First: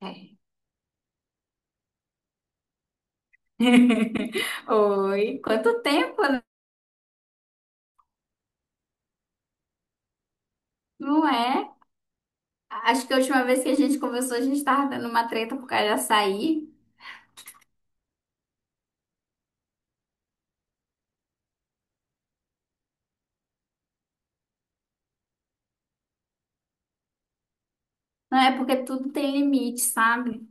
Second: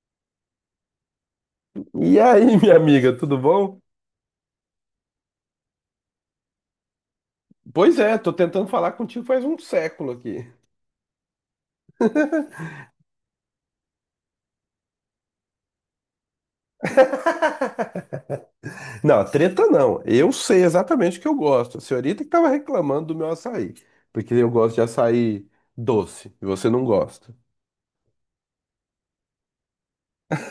É. E aí, minha amiga, tudo bom? Oi, quanto tempo, né? Pois é, tô tentando falar contigo faz um século aqui. Não é? Acho que a última vez que a gente conversou, a gente tava dando uma treta por causa de açaí. Não, treta não. Eu sei exatamente o que eu gosto. A senhorita que tava reclamando do meu açaí, porque eu gosto de açaí doce e você não gosta. Não é porque tudo tem limite, sabe?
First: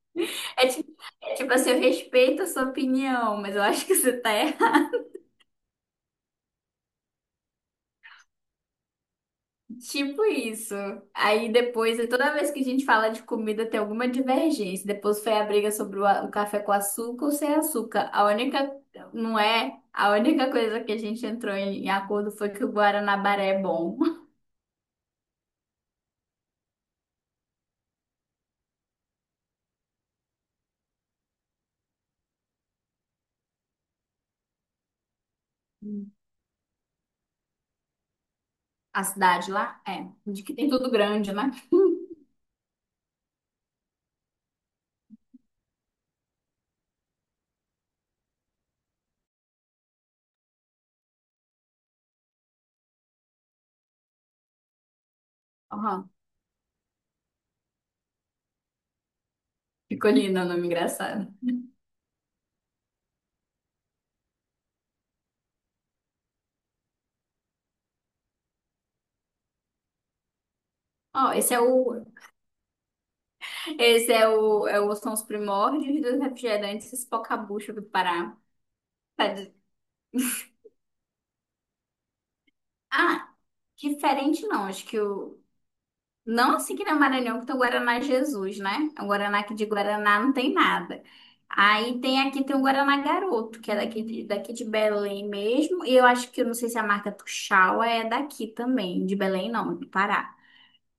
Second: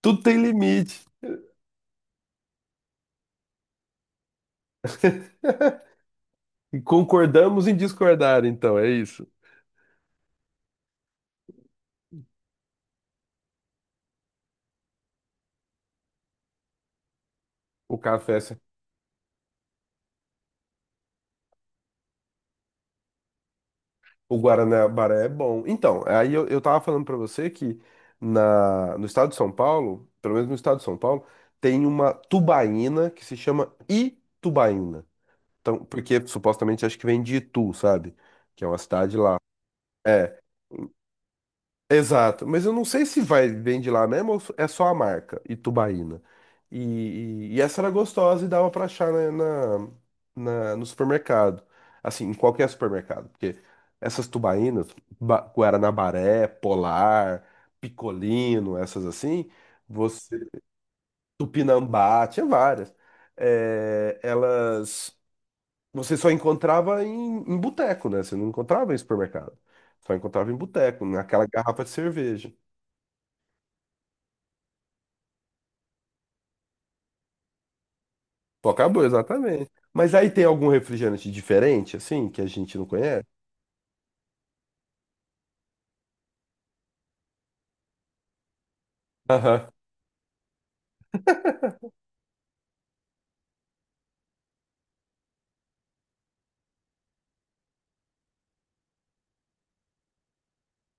Tudo tem É tipo, limite. é tipo assim, eu respeito a sua opinião, mas eu acho que você tá errado. E concordamos em discordar, então, é isso. Tipo isso. Aí depois, toda vez que a gente fala de comida, tem alguma divergência. Depois foi a briga sobre o café com açúcar ou sem O açúcar. A café, única, não é? A única coisa que a gente entrou em acordo foi que o Guaranabaré é bom. o Guaraná-Baré é bom. Então, aí eu tava falando pra você que no estado de São Paulo, pelo menos no estado de São Paulo, tem uma tubaína que se chama Itubaína. Então, porque supostamente acho que vem de Itu, sabe? Que é uma A cidade lá. cidade lá? É. É, De que tem tudo grande, né? exato. Mas eu não sei se vai vem de lá mesmo ou é só a marca, Itubaína. E essa era gostosa e dava pra achar no supermercado. Assim, em qualquer supermercado. Porque essas tubaínas, Aham. Guaranabaré, Polar, Picolino, essas assim, você, Picolina, nome engraçado. Tupinambá, tinha várias. É, elas. Você só encontrava em boteco, né? Você não encontrava em supermercado. Só encontrava em boteco, Ó, naquela esse é garrafa de o. cerveja. Esse é o, é o. São os primórdios dos refrigerantes Espocabucha do Pará. Pô, acabou, Tá de- exatamente. Mas aí tem algum refrigerante diferente, assim, que a gente não conhece? Ah, diferente não. Acho que o. Não, assim, que na Maranhão que tem o Guaraná Jesus, né? O Guaraná aqui de Aham. Guaraná não tem nada. Aí tem aqui tem o Guaraná Garoto, que é daqui de Belém mesmo. E eu acho que eu não sei se a marca Tuxaua é daqui também, de Belém não, é do Pará.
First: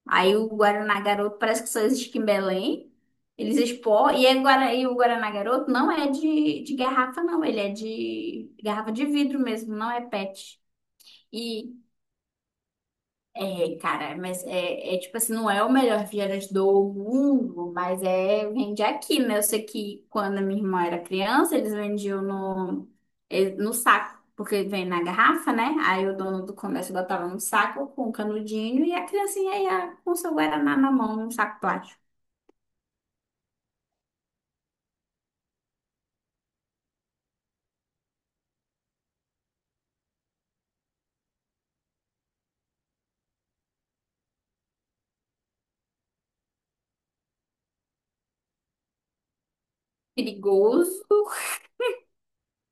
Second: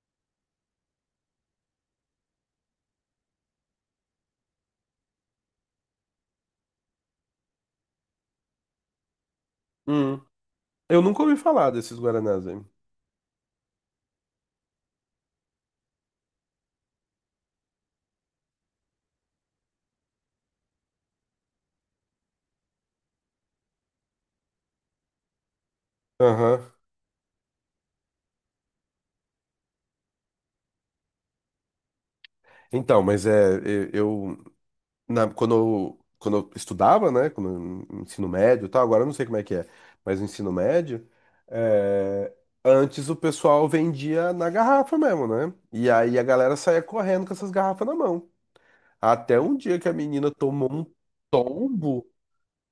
Aí o Guaraná Garoto parece que só existe em Belém. Eles expor E, é Guara- e o Guaraná Garoto não é de garrafa, não. Ele é de garrafa de vidro mesmo, não é Hum. PET. Eu nunca ouvi falar desses Guaranás aí. É, cara, mas é tipo assim, não é o melhor refrigerante do mundo, mas é, vende aqui, né? Eu sei que quando a minha irmã era criança, eles vendiam no saco, porque vem na garrafa, né? Aí o dono do Aham. comércio botava no saco com um canudinho e a criancinha ia com seu guaraná na mão, num saco plástico. Então, mas é, na, quando eu estudava, né? Ensino médio e tal, agora eu não sei como é que é, mas no ensino médio, é, antes o pessoal vendia na garrafa mesmo, né? E aí a galera saía correndo com essas garrafas na mão. Até um dia que a menina tomou um Perigoso. tombo,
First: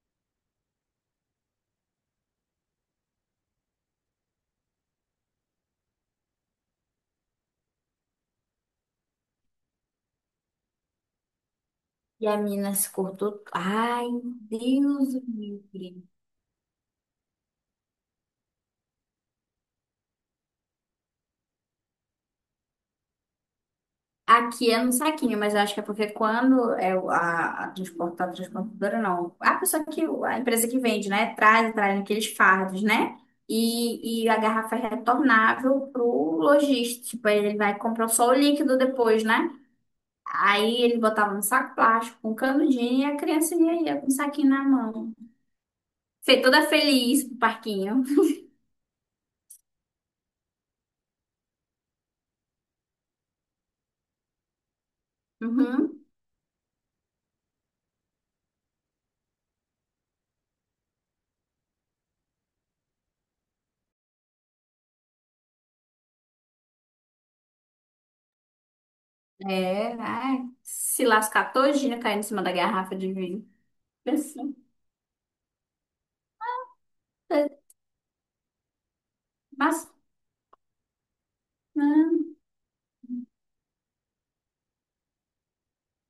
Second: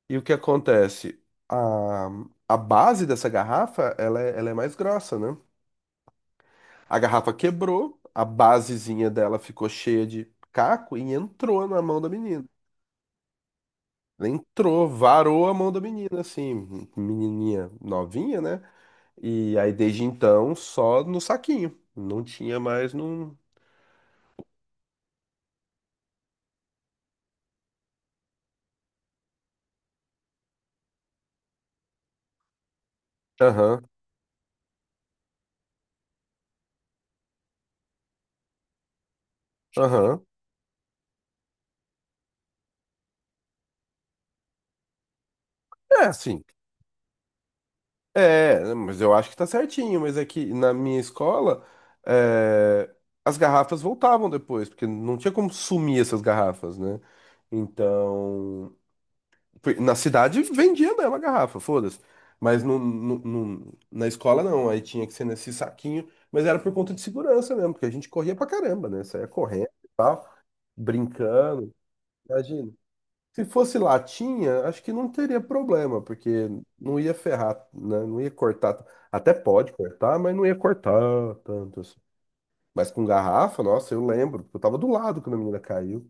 e o que acontece? A, a base dessa garrafa, ela é mais grossa, né? A garrafa quebrou, a basezinha dela ficou cheia de caco e entrou na mão da E a menina. mina se cortou. Ai, Né, entrou, Deus do varou a mão da céu. menina, assim, menininha novinha, né? E aí desde então só no saquinho, não tinha mais no. Aqui é no saquinho, mas eu acho que é porque quando é transportadora não, a empresa que vende, né, traz aqueles fardos, né, Aham, e a garrafa é retornável pro lojista, tipo, aí ele vai comprar só o líquido depois, né, aham. aí ele botava no saco plástico, com um canudinho, e a criancinha ia com o saquinho na mão. É Fei assim, toda feliz pro parquinho. é, mas eu acho que tá certinho, mas é que na minha escola é, as garrafas voltavam depois, porque não tinha como Uhum. sumir essas garrafas, né? Então. Na cidade vendia mesmo a garrafa, foda-se. Mas na escola não, aí tinha que ser nesse saquinho. Mas era por conta de segurança mesmo, porque a gente corria pra caramba, né? Saía correndo e É, tal, ai, se lascar brincando. todinha caindo em cima da Imagina. garrafa de Se vinho. fosse Pensando, latinha, acho que não teria problema, porque não ia ferrar, né? Não ia cortar. Até pode mas... cortar, mas não ia cortar tanto assim. né? Mas com garrafa, nossa, eu lembro, eu tava do lado quando a menina caiu.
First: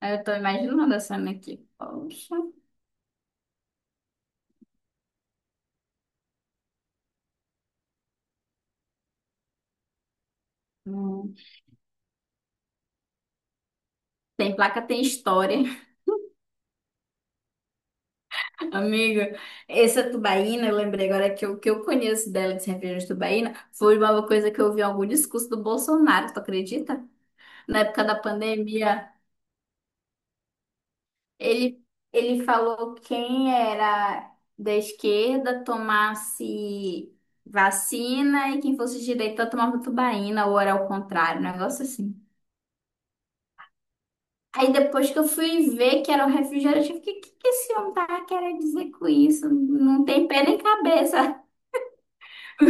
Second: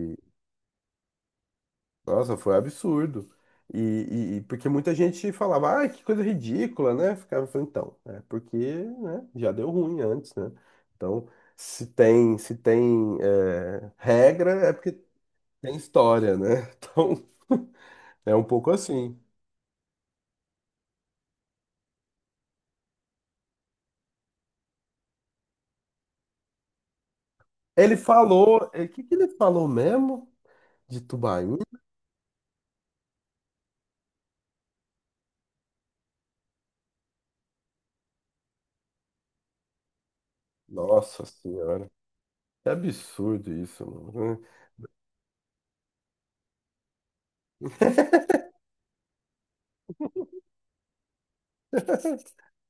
Aí eu tô imaginando a cena aqui. Poxa. nossa, foi absurdo. E porque muita gente falava, ah, que coisa ridícula, né? Ficava falando, então, é porque, né, já deu ruim antes, né? Então, Hum. Se tem é, regra, Tem é placa, porque tem história. tem história, né? Então, é um pouco assim. Amiga, essa tubaína, eu lembrei agora que o que eu conheço dela de cerveja de tubaína foi uma coisa que eu vi em algum discurso do Bolsonaro, tu acredita? Na Ele época da falou, é, o que pandemia, que ele falou mesmo de Tubaína? ele, ele falou quem era da esquerda tomasse vacina e quem fosse de direita tomava tubaína, ou era o Nossa contrário, um negócio Senhora, assim. que absurdo isso, mano. Aí depois que eu fui ver que era um refrigerante, eu fiquei, o que que esse homem tava querendo dizer com isso? Não tem pé nem cabeça o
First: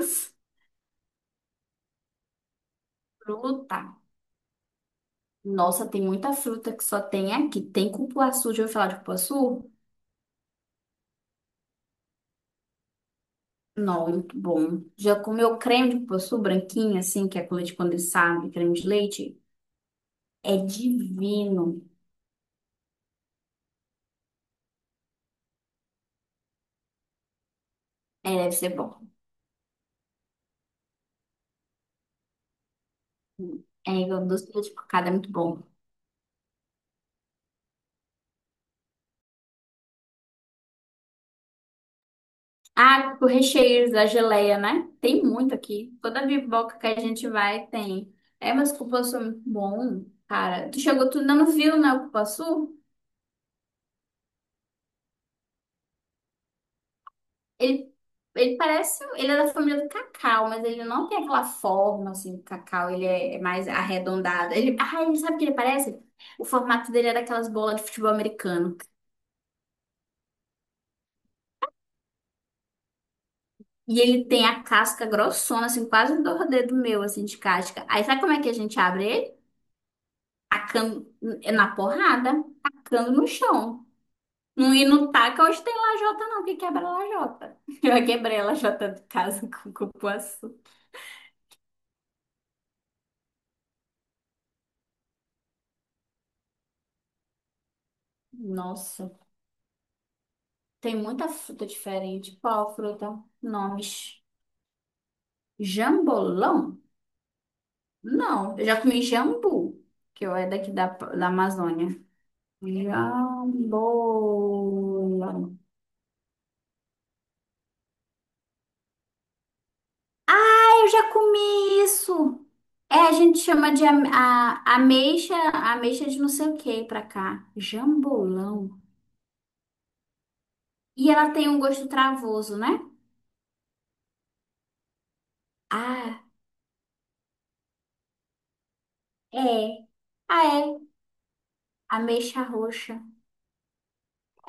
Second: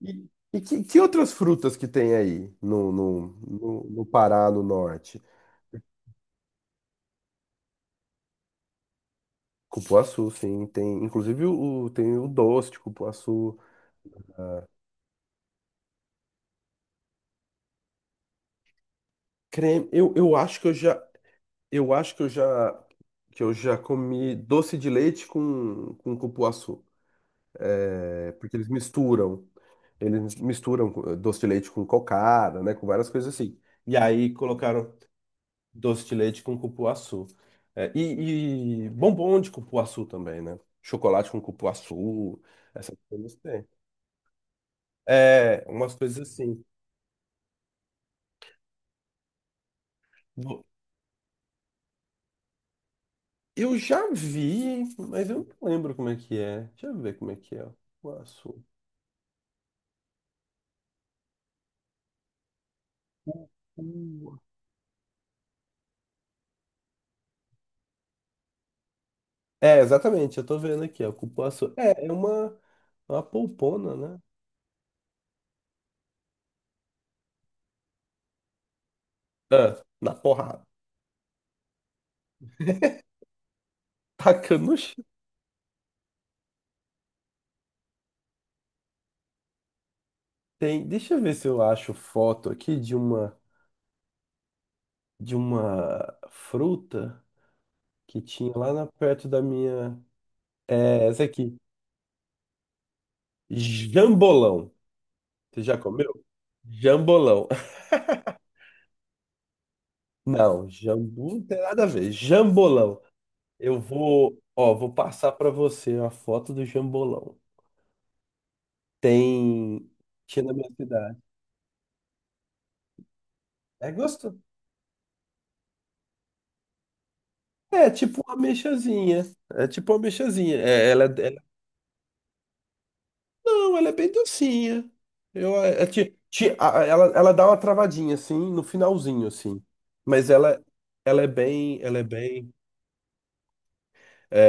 E, e que outras frutas que tem aí Fruta. No Pará, no norte? Nossa, tem muita fruta que só tem aqui. Tem cupuaçu, já ouviu falar de cupuaçu? Cupuaçu, sim. Tem, inclusive o, tem o doce de cupuaçu. Não, muito bom. Já comeu creme de cupuaçu branquinho, assim, que é com leite condensado, e creme de leite? Creme. Eu É acho que eu já, divino. eu acho que eu já comi doce de leite com cupuaçu. É, É, deve porque eles ser bom. misturam. Doce de leite com cocada, né? Com várias coisas assim. É, E o aí doce de leite colocaram. cocada é muito bom. Doce de leite com cupuaçu. É, e bombom de cupuaçu também, né? Chocolate com cupuaçu, essas Ah, o coisas tem. recheio da geleia, né? Tem muito É, umas aqui. Toda coisas assim. biboca que a gente vai tem. É, mas o cupuaçu é muito bom, Bo- cara. Tu chegou, tu ainda não viu, né, o cupuaçu? Eu já vi, mas eu não lembro como é que é. Deixa eu ver como é que é. Ele, ele Cupuaçu. parece, ele é da família do cacau, mas ele não tem aquela forma, assim, do cacau. Ele é mais Cu- arredondado. Ele, ah, ele sabe o que ele parece? O formato dele é daquelas bolas de futebol americano. É, exatamente, eu tô vendo aqui, ó. Cupuaçu. É, é uma polpona, E né? ele tem a casca grossona, assim, quase do dedo meu, assim, de casca. Aí sabe como é que a gente abre ele? Ah, na porrada. Tacando é na porrada, tacando no chão. Tacando Não, no e chão. não taca hoje tem lajota, não, que quebra a lajota. Eu já quebrei a lajota de casa com cupuaçu. Tem, deixa eu ver se eu acho foto aqui de uma fruta. Que tinha lá na Nossa, perto da minha. tem É essa muita aqui. fruta diferente. Qual fruta? Nomes. Jambolão. Você já comeu? Jambolão? Jambolão. Não, eu já comi jambu, que eu é Não, daqui da, jambu da não tem nada a Amazônia. ver. Jambolão. Eu vou, ó, vou passar pra Jambolão. você a foto do jambolão. Tem, tinha na minha Eu já cidade. comi isso. É, a gente chama de É gostoso. Ameixa de não sei o que pra cá. É tipo uma Jambolão. ameixazinha. É tipo uma ameixazinha. É, ela, E ela tem um gosto travoso, né? não, ela é bem docinha. Eu, é, Ah, ela dá uma travadinha, assim, no finalzinho, assim. é. Mas Ah, ela, é. Ela é Ameixa bem... roxa.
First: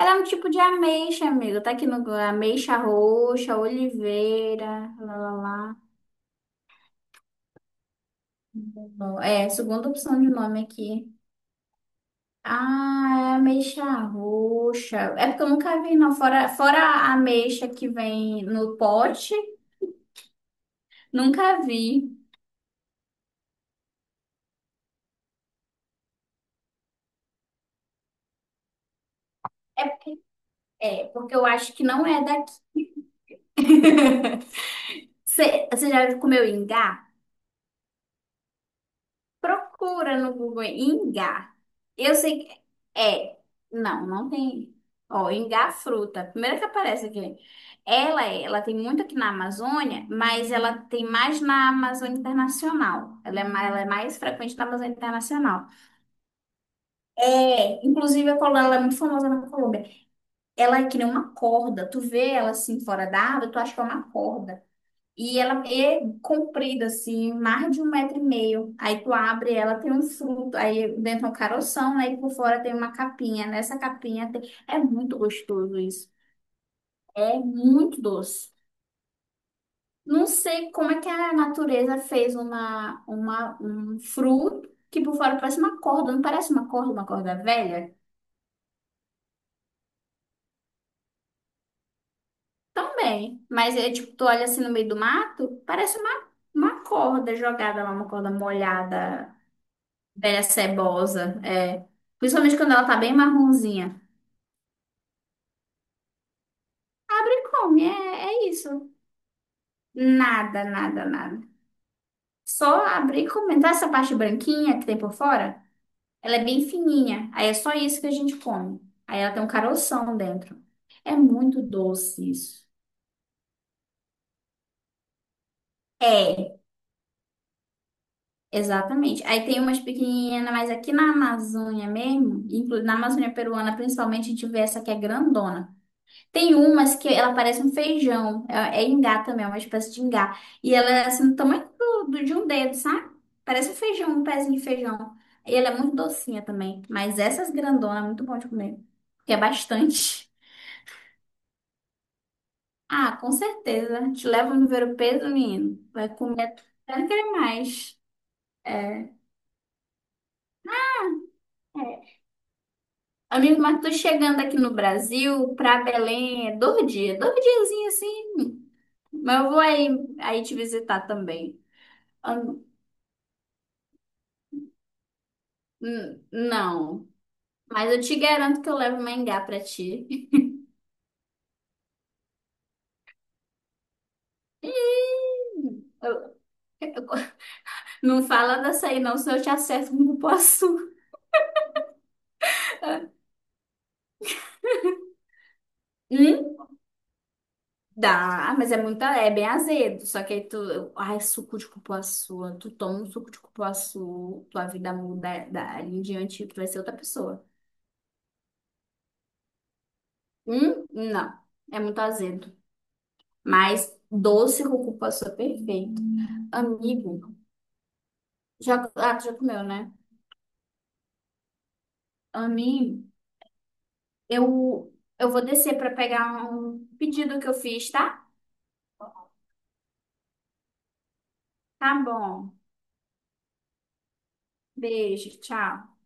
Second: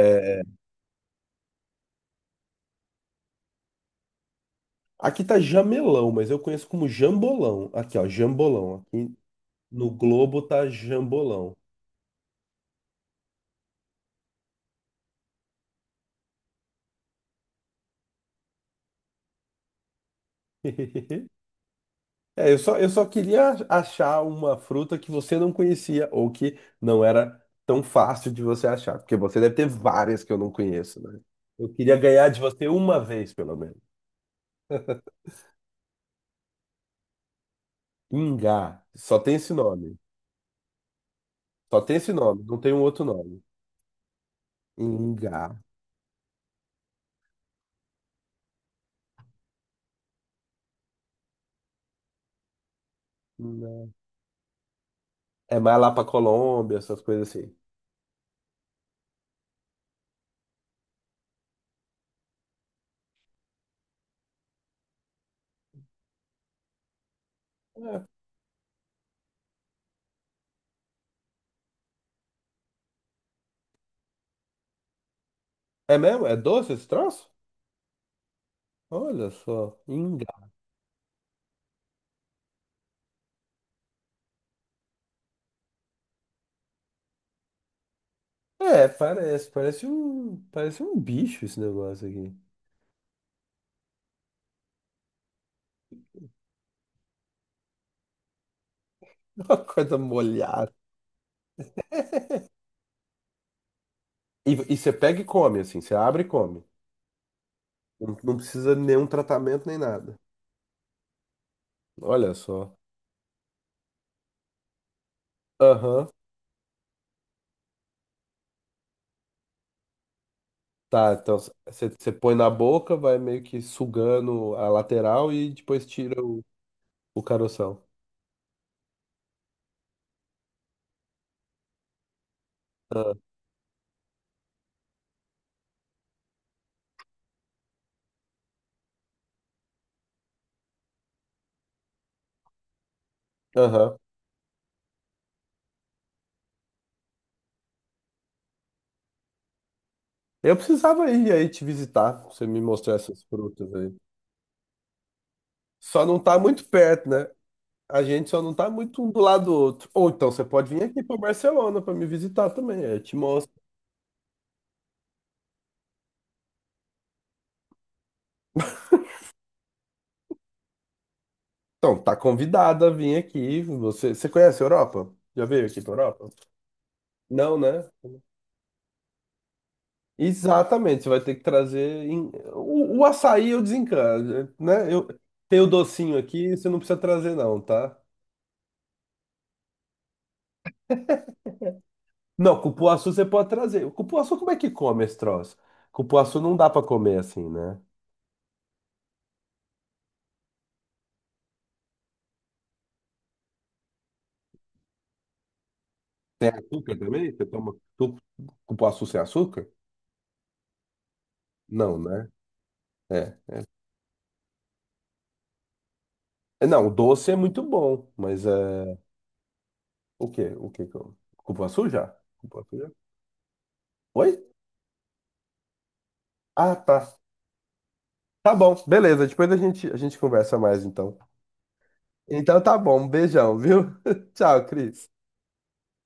Ela é um tipo de ameixa, amigo. Tá aqui no Google. Ameixa roxa, oliveira, lá, aqui lá, tá lá. jamelão, mas eu conheço como jambolão. Aqui, ó, jambolão. Aqui É, segunda no opção de Globo nome tá aqui. jambolão. Ah, é ameixa roxa. É porque eu nunca vi, não. Fora a ameixa que vem no pote. Nunca vi. É, eu só queria achar uma fruta que você não conhecia ou que não era tão fácil de você achar, porque você deve ter É, várias que eu não conheço, é, né? porque eu Eu acho que queria não é ganhar de daqui. você uma vez, pelo menos. Você já comeu ingá? Ingá. Só tem esse nome. Procura no Google ingá. Só tem esse Eu nome, sei não que tem um outro é. nome. Não, não tem. Ó, Ingá. ingá fruta, primeira que aparece aqui. Ela tem muito aqui na Amazônia, mas ela tem mais na Amazônia Internacional. Ela é Não. mais frequente na Amazônia É Internacional. mais lá pra Colômbia, essas coisas assim. É, inclusive a Colômbia, ela é muito famosa na Colômbia. Ela é que nem uma corda. Tu vê ela assim fora da água, tu acha que é uma corda. E ela é comprida, assim, mais de um metro e meio. Aí tu abre ela, tem um fruto, aí dentro é um caroção, né? E por fora tem uma capinha. Nessa capinha tem... é muito gostoso É, é isso. mesmo? É doce esse troço? É muito doce. Olha só. Não Ingá. sei como é que a natureza fez um fruto que por fora parece uma corda, não parece uma corda velha? É, parece. Parece um bicho esse negócio aqui. Também. Mas é tipo, tu olha assim no meio do mato, parece uma corda jogada lá, uma corda molhada. Uma coisa Velha molhada. cebosa, é. Principalmente quando ela tá bem marronzinha. E você pega e come, assim. Você abre e come. Abre e come, Não, é, não é isso. precisa de nenhum tratamento nem nada. Nada, nada, nada. Olha só. Só abrir e comer. Tá essa parte branquinha que tem por fora? Aham. Ela é bem fininha. Aí é só isso que a gente come. Aí ela tem um caroção dentro. Tá, É então muito você doce põe na isso. boca, vai meio que sugando a lateral e depois tira É, o caroção. exatamente. Aí tem umas pequenininhas, mas aqui na Amazônia mesmo, inclu- na Ah, Amazônia peruana principalmente, a gente vê essa que é grandona. Tem umas que ela parece um feijão. É, é ingá também, é uma espécie de ingá. E ela é assim, do tamanho de um dedo, sabe? Parece um aham. feijão, um pezinho de feijão. E ela é muito docinha também. Mas essas grandonas é muito bom de comer. Porque é bastante. Eu precisava ir aí te visitar, pra você me mostrar Ah, essas com frutas aí. certeza. Te leva no ver o peso, menino. Só Vai não tá comer muito até perto, né? querer mais. A gente só não tá É. muito um É. do lado do outro. Ou então você pode vir aqui pra Barcelona pra me visitar também, aí eu te mostro. Amigo, mas tô chegando aqui no Brasil, pra Belém, é dois dias. Dois diazinhos assim. Mas eu vou aí, aí te visitar também. Então, tá convidada a vir aqui. Você conhece a Europa? Já veio aqui pra Europa? Não, Não, né? mas eu te garanto que eu levo mangá pra ti. Exatamente, você vai ter que trazer. O açaí eu desencano, Ih, né? Eu tenho o Eu- docinho eu- aqui, você não precisa trazer, não, tá? Não fala dessa aí não, senão eu te acerto com o cupuaçu. Não, cupuaçu você pode trazer. O Cupuaçu, como é que come esse troço? Cupuaçu não Hum? dá pra comer assim, né? Dá, mas é muito, é bem azedo. Só que aí tu, eu- ai, suco de cupuaçu, tu toma um suco de cupuaçu, tua vida muda dali em diante, tu vai ser outra Açúcar também? pessoa. Cupuaçu sem açúcar? Hum? Não, é Não, muito né? azedo. É. Mas doce com cupuaçu é perfeito. É, não, o doce é Amigo, muito bom, mas já, é. ah, tu já comeu, né? O quê? O quê que eu. Cupuaçu já? Cupuaçu já? Amigo. Oi? Eu, eu vou descer para pegar Ah, um tá. pedido que eu fiz, tá? Tá bom, beleza. Depois a gente conversa mais então. Tá bom. Então tá bom, um beijão, viu? Tchau, Cris. Beijo, tchau.